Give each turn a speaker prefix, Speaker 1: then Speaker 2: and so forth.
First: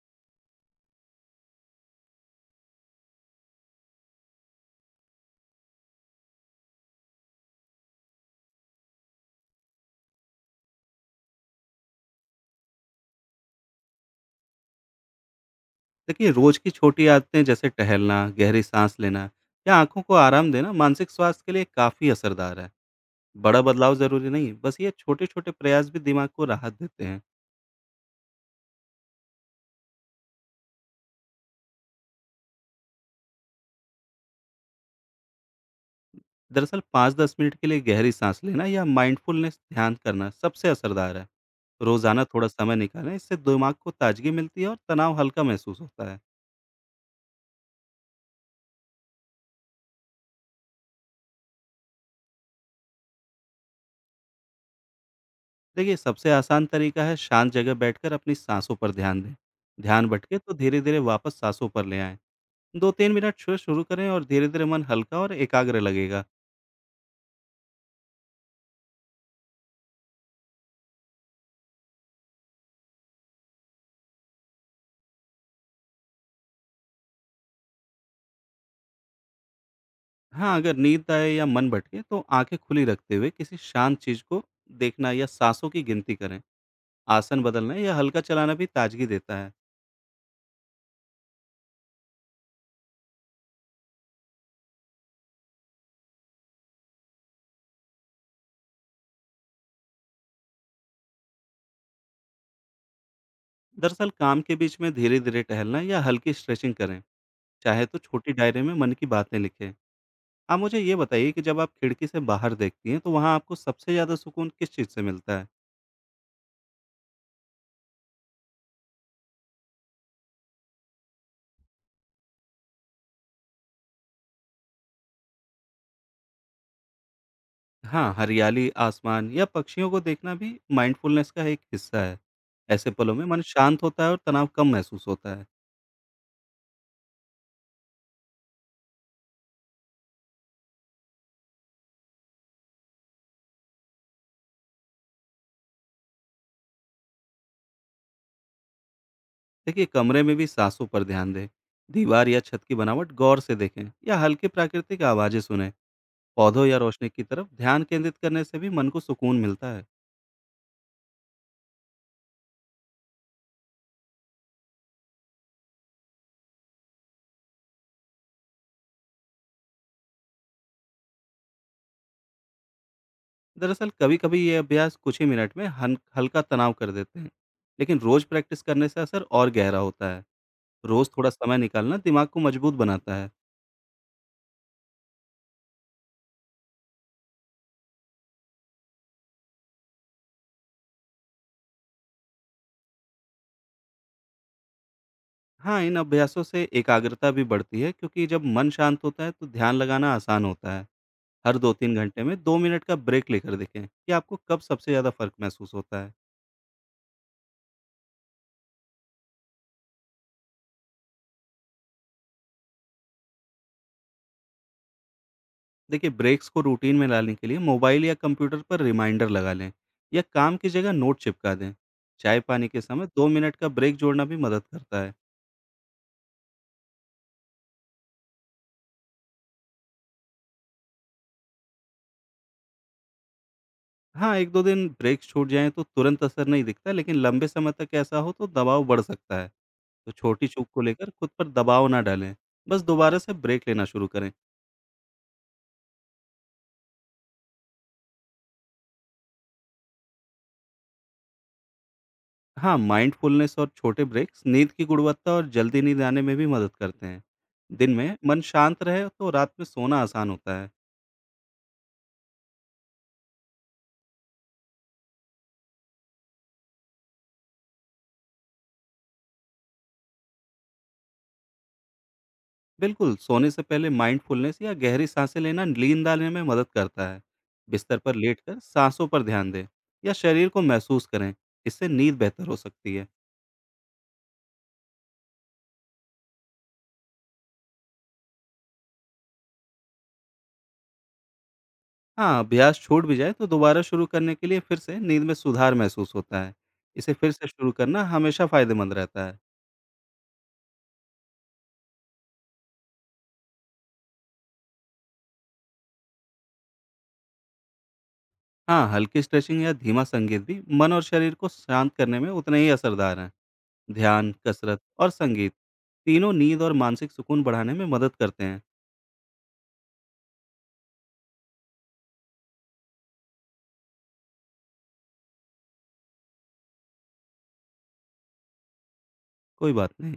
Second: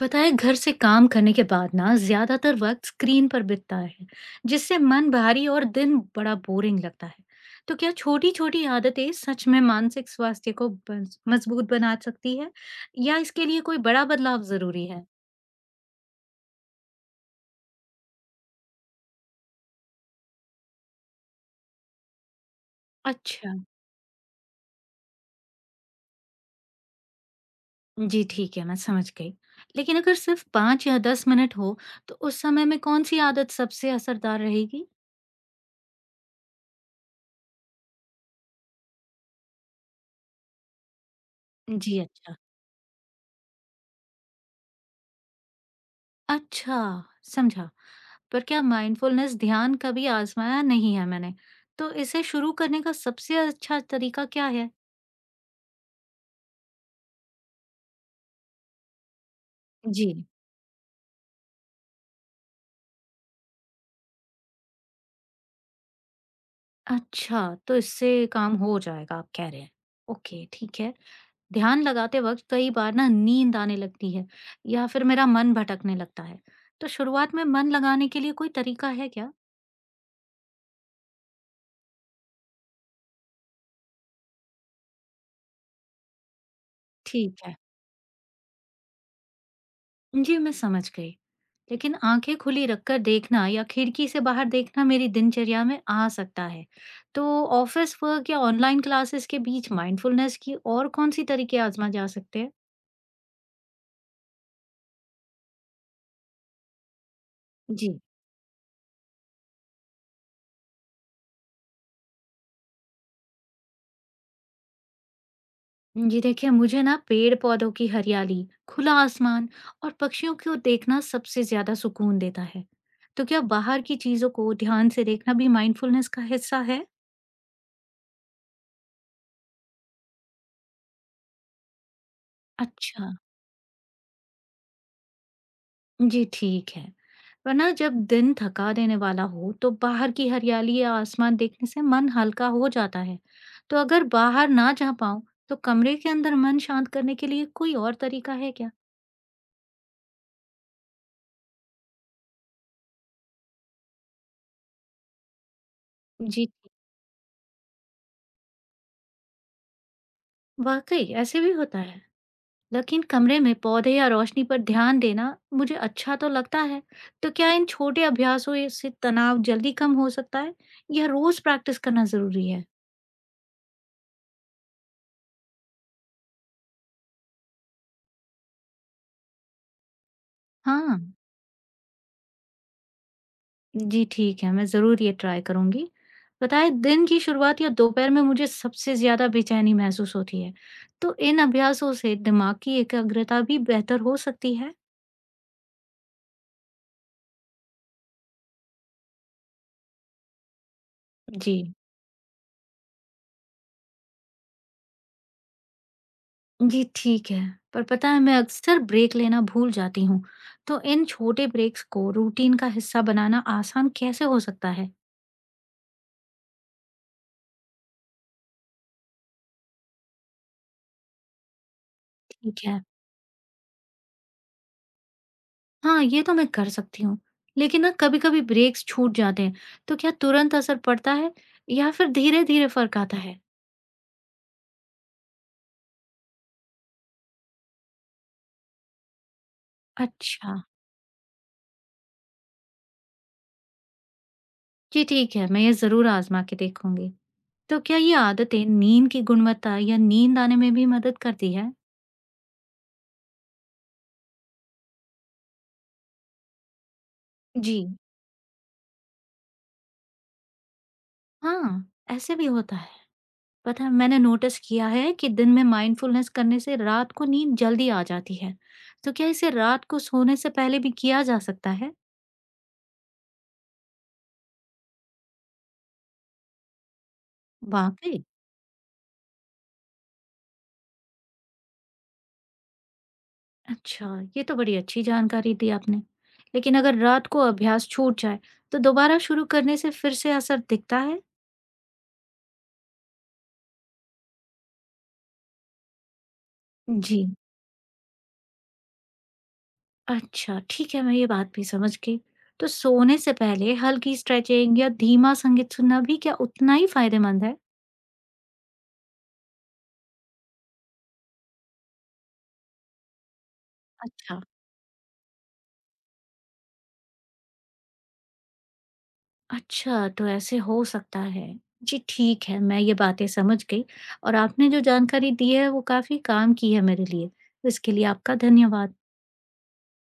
Speaker 1: पता है, घर से काम करने के बाद ना ज्यादातर वक्त स्क्रीन पर बीतता है जिससे मन भारी और दिन बड़ा बोरिंग लगता है। तो क्या छोटी छोटी आदतें सच में मानसिक स्वास्थ्य को मजबूत बना सकती है या इसके लिए कोई बड़ा बदलाव जरूरी है?
Speaker 2: देखिए, रोज की छोटी आदतें जैसे टहलना, गहरी सांस लेना या आँखों को आराम देना मानसिक स्वास्थ्य के लिए काफ़ी असरदार है।
Speaker 1: अच्छा।
Speaker 2: बड़ा बदलाव ज़रूरी नहीं, बस ये छोटे-छोटे प्रयास भी दिमाग को राहत देते हैं।
Speaker 1: जी ठीक है, मैं समझ गई। लेकिन अगर सिर्फ 5 या 10 मिनट हो तो उस समय में कौन सी आदत सबसे असरदार रहेगी?
Speaker 2: दरअसल 5-10 मिनट के लिए गहरी सांस लेना या माइंडफुलनेस ध्यान करना सबसे असरदार है।
Speaker 1: जी
Speaker 2: रोज़ाना
Speaker 1: अच्छा।
Speaker 2: थोड़ा समय निकालें, इससे दिमाग को ताजगी मिलती है और तनाव हल्का महसूस होता है।
Speaker 1: अच्छा, समझा। पर क्या माइंडफुलनेस ध्यान कभी आजमाया नहीं है मैंने, तो इसे शुरू करने का सबसे अच्छा तरीका क्या है?
Speaker 2: देखिए, सबसे आसान तरीका है शांत जगह बैठकर अपनी सांसों पर ध्यान दें।
Speaker 1: जी
Speaker 2: ध्यान भटके तो धीरे-धीरे वापस सांसों पर ले आएँ। 2-3 मिनट शो शुरू करें और धीरे-धीरे मन हल्का और एकाग्र लगेगा।
Speaker 1: अच्छा, तो इससे काम हो जाएगा आप कह रहे हैं। ओके, ठीक है। ध्यान लगाते वक्त कई बार ना नींद आने लगती है या फिर मेरा मन भटकने लगता है। तो शुरुआत में मन लगाने के लिए कोई तरीका है क्या?
Speaker 2: हाँ, अगर नींद आए या मन भटके तो आँखें खुली रखते हुए किसी शांत चीज़ को देखना या साँसों की गिनती करें।
Speaker 1: ठीक
Speaker 2: आसन
Speaker 1: है।
Speaker 2: बदलना या हल्का चलाना भी ताजगी देता है।
Speaker 1: जी, मैं समझ गई। लेकिन आँखें खुली रखकर देखना या खिड़की से बाहर देखना मेरी दिनचर्या में आ सकता है। तो ऑफ़िस वर्क या ऑनलाइन क्लासेस के बीच माइंडफुलनेस की और कौन-सी तरीके आज़मा जा सकते हैं?
Speaker 2: दरअसल काम के बीच में धीरे-धीरे टहलना या हल्की स्ट्रेचिंग करें। चाहे
Speaker 1: जी।
Speaker 2: तो छोटी डायरी में मन की बातें लिखें। आप मुझे ये बताइए कि जब आप खिड़की से बाहर देखती हैं तो वहाँ आपको सबसे ज़्यादा सुकून किस चीज़ से मिलता है?
Speaker 1: जी देखिए, मुझे ना पेड़-पौधों की हरियाली, खुला आसमान और पक्षियों को देखना सबसे ज़्यादा सुकून देता है। तो क्या बाहर की चीज़ों को ध्यान से देखना भी माइंडफुलनेस का हिस्सा है?
Speaker 2: हाँ, हरियाली, आसमान या पक्षियों को देखना भी माइंडफुलनेस का एक हिस्सा है। ऐसे
Speaker 1: अच्छा।
Speaker 2: पलों में मन शांत होता है और तनाव कम महसूस होता है।
Speaker 1: जी, ठीक है। वरना जब दिन थका देने वाला हो, तो बाहर की हरियाली या आसमान देखने से मन हल्का हो जाता है। तो अगर बाहर ना जा पाऊँ, तो कमरे के अंदर मन शांत करने के लिए कोई और तरीका है क्या?
Speaker 2: देखिए, कमरे में भी सांसों पर ध्यान दें, दीवार या छत की बनावट गौर से देखें या हल्की प्राकृतिक आवाज़ें सुनें।
Speaker 1: जी
Speaker 2: पौधों
Speaker 1: ठीक।
Speaker 2: या रोशनी की तरफ ध्यान केंद्रित करने से भी मन को सुकून मिलता है।
Speaker 1: वाक़ई, ऐसे भी होता है। लेकिन कमरे में पौधे या रोशनी पर ध्यान देना मुझे अच्छा तो लगता है। तो क्या इन छोटे अभ्यासों से तनाव जल्दी कम हो सकता है, या रोज़ प्रैक्टिस करना ज़रूरी है?
Speaker 2: दरअसल, कभी-कभी ये अभ्यास कुछ ही मिनट में हन हल्का तनाव कर देते हैं, लेकिन रोज़ प्रैक्टिस करने से असर और गहरा होता है।
Speaker 1: हाँ।
Speaker 2: रोज़ थोड़ा समय निकालना दिमाग को मजबूत बनाता है।
Speaker 1: जी, ठीक है, मैं ज़रूर ये ट्राई करूँगी। बताएँ, दिन की शुरुआत या दोपहर में मुझे सबसे ज़्यादा बेचैनी महसूस होती है, तो इन अभ्यासों से दिमाग की एकाग्रता भी बेहतर हो सकती है।
Speaker 2: हाँ, इन अभ्यासों से एकाग्रता भी बढ़ती है क्योंकि जब मन शांत होता है तो ध्यान लगाना आसान होता है।
Speaker 1: जी।
Speaker 2: हर 2-3 घंटे में 2 मिनट का ब्रेक लेकर देखें कि आपको कब सबसे ज़्यादा फ़र्क महसूस होता है।
Speaker 1: जी, ठीक है, पर पता है मैं अक्सर ब्रेक लेना भूल जाती हूँ, तो इन छोटे ब्रेक्स को रूटीन का हिस्सा बनाना आसान कैसे हो सकता है?
Speaker 2: देखिए ब्रेक्स को रूटीन में लाने के लिए मोबाइल या कंप्यूटर पर रिमाइंडर लगा लें या काम की जगह नोट चिपका दें।
Speaker 1: ठीक
Speaker 2: चाय-पानी के
Speaker 1: है।
Speaker 2: समय 2 मिनट का ब्रेक जोड़ना भी मदद करता है।
Speaker 1: हाँ, ये तो मैं कर सकती हूँ, लेकिन ना कभी-कभी ब्रेक्स छूट जाते हैं, तो क्या तुरंत असर पड़ता है या फिर धीरे-धीरे फ़र्क आता है?
Speaker 2: हाँ, 1-2 दिन ब्रेक्स छूट जाएँ तो तुरंत असर नहीं दिखता, लेकिन लंबे समय तक ऐसा हो तो दबाव बढ़ सकता है। तो छोटी
Speaker 1: अच्छा।
Speaker 2: चूक को लेकर खुद पर दबाव ना डालें, बस दोबारा से ब्रेक लेना शुरू करें।
Speaker 1: जी, ठीक है, मैं ये ज़रूर आज़मा के देखूँगी। तो क्या ये आदतें नींद की गुणवत्ता या नींद आने में भी मदद करती है?
Speaker 2: हाँ, माइंडफुलनेस और छोटे ब्रेक्स नींद की गुणवत्ता और जल्दी नींद आने में भी मदद करते हैं।
Speaker 1: जी
Speaker 2: दिन में मन शांत रहे तो रात में सोना आसान होता है।
Speaker 1: हाँ, ऐसे भी होता है। पता है, मैंने नोटिस किया है कि दिन में माइंडफुलनेस करने से रात को नींद जल्दी आ जाती है। तो क्या इसे रात को सोने से पहले भी किया जा सकता है?
Speaker 2: बिल्कुल, सोने से पहले माइंडफुलनेस या गहरी सांसें लेना नींद आने में मदद करता है। बिस्तर पर
Speaker 1: वाक़ई?
Speaker 2: लेटकर सांसों पर ध्यान दें या शरीर को महसूस करें, इससे नींद बेहतर हो सकती है।
Speaker 1: अच्छा, ये तो बड़ी अच्छी जानकारी दी आपने। लेकिन अगर रात को अभ्यास छूट जाए, तो दोबारा शुरू करने से फिर से असर दिखता है?
Speaker 2: हाँ, अभ्यास छूट भी जाए तो दोबारा शुरू करने के लिए फिर से नींद में सुधार महसूस होता है। इसे
Speaker 1: जी
Speaker 2: फिर से शुरू करना हमेशा फ़ायदेमंद रहता है।
Speaker 1: अच्छा, ठीक है, मैं ये बात भी समझ गई। तो सोने से पहले हल्की स्ट्रेचिंग या धीमा संगीत सुनना भी क्या उतना ही फ़ायदेमंद है?
Speaker 2: हाँ, हल्की स्ट्रेचिंग या धीमा संगीत भी मन और शरीर को शांत करने में उतने ही असरदार हैं। ध्यान,
Speaker 1: अच्छा।
Speaker 2: कसरत और संगीत तीनों नींद और मानसिक सुकून बढ़ाने में मदद करते हैं।
Speaker 1: अच्छा, तो ऐसे हो सकता है। जी, ठीक है, मैं ये बातें समझ गई और आपने जो जानकारी दी है, वो काफ़ी काम की है मेरे लिए। तो इसके लिए आपका धन्यवाद।
Speaker 2: कोई बात नहीं।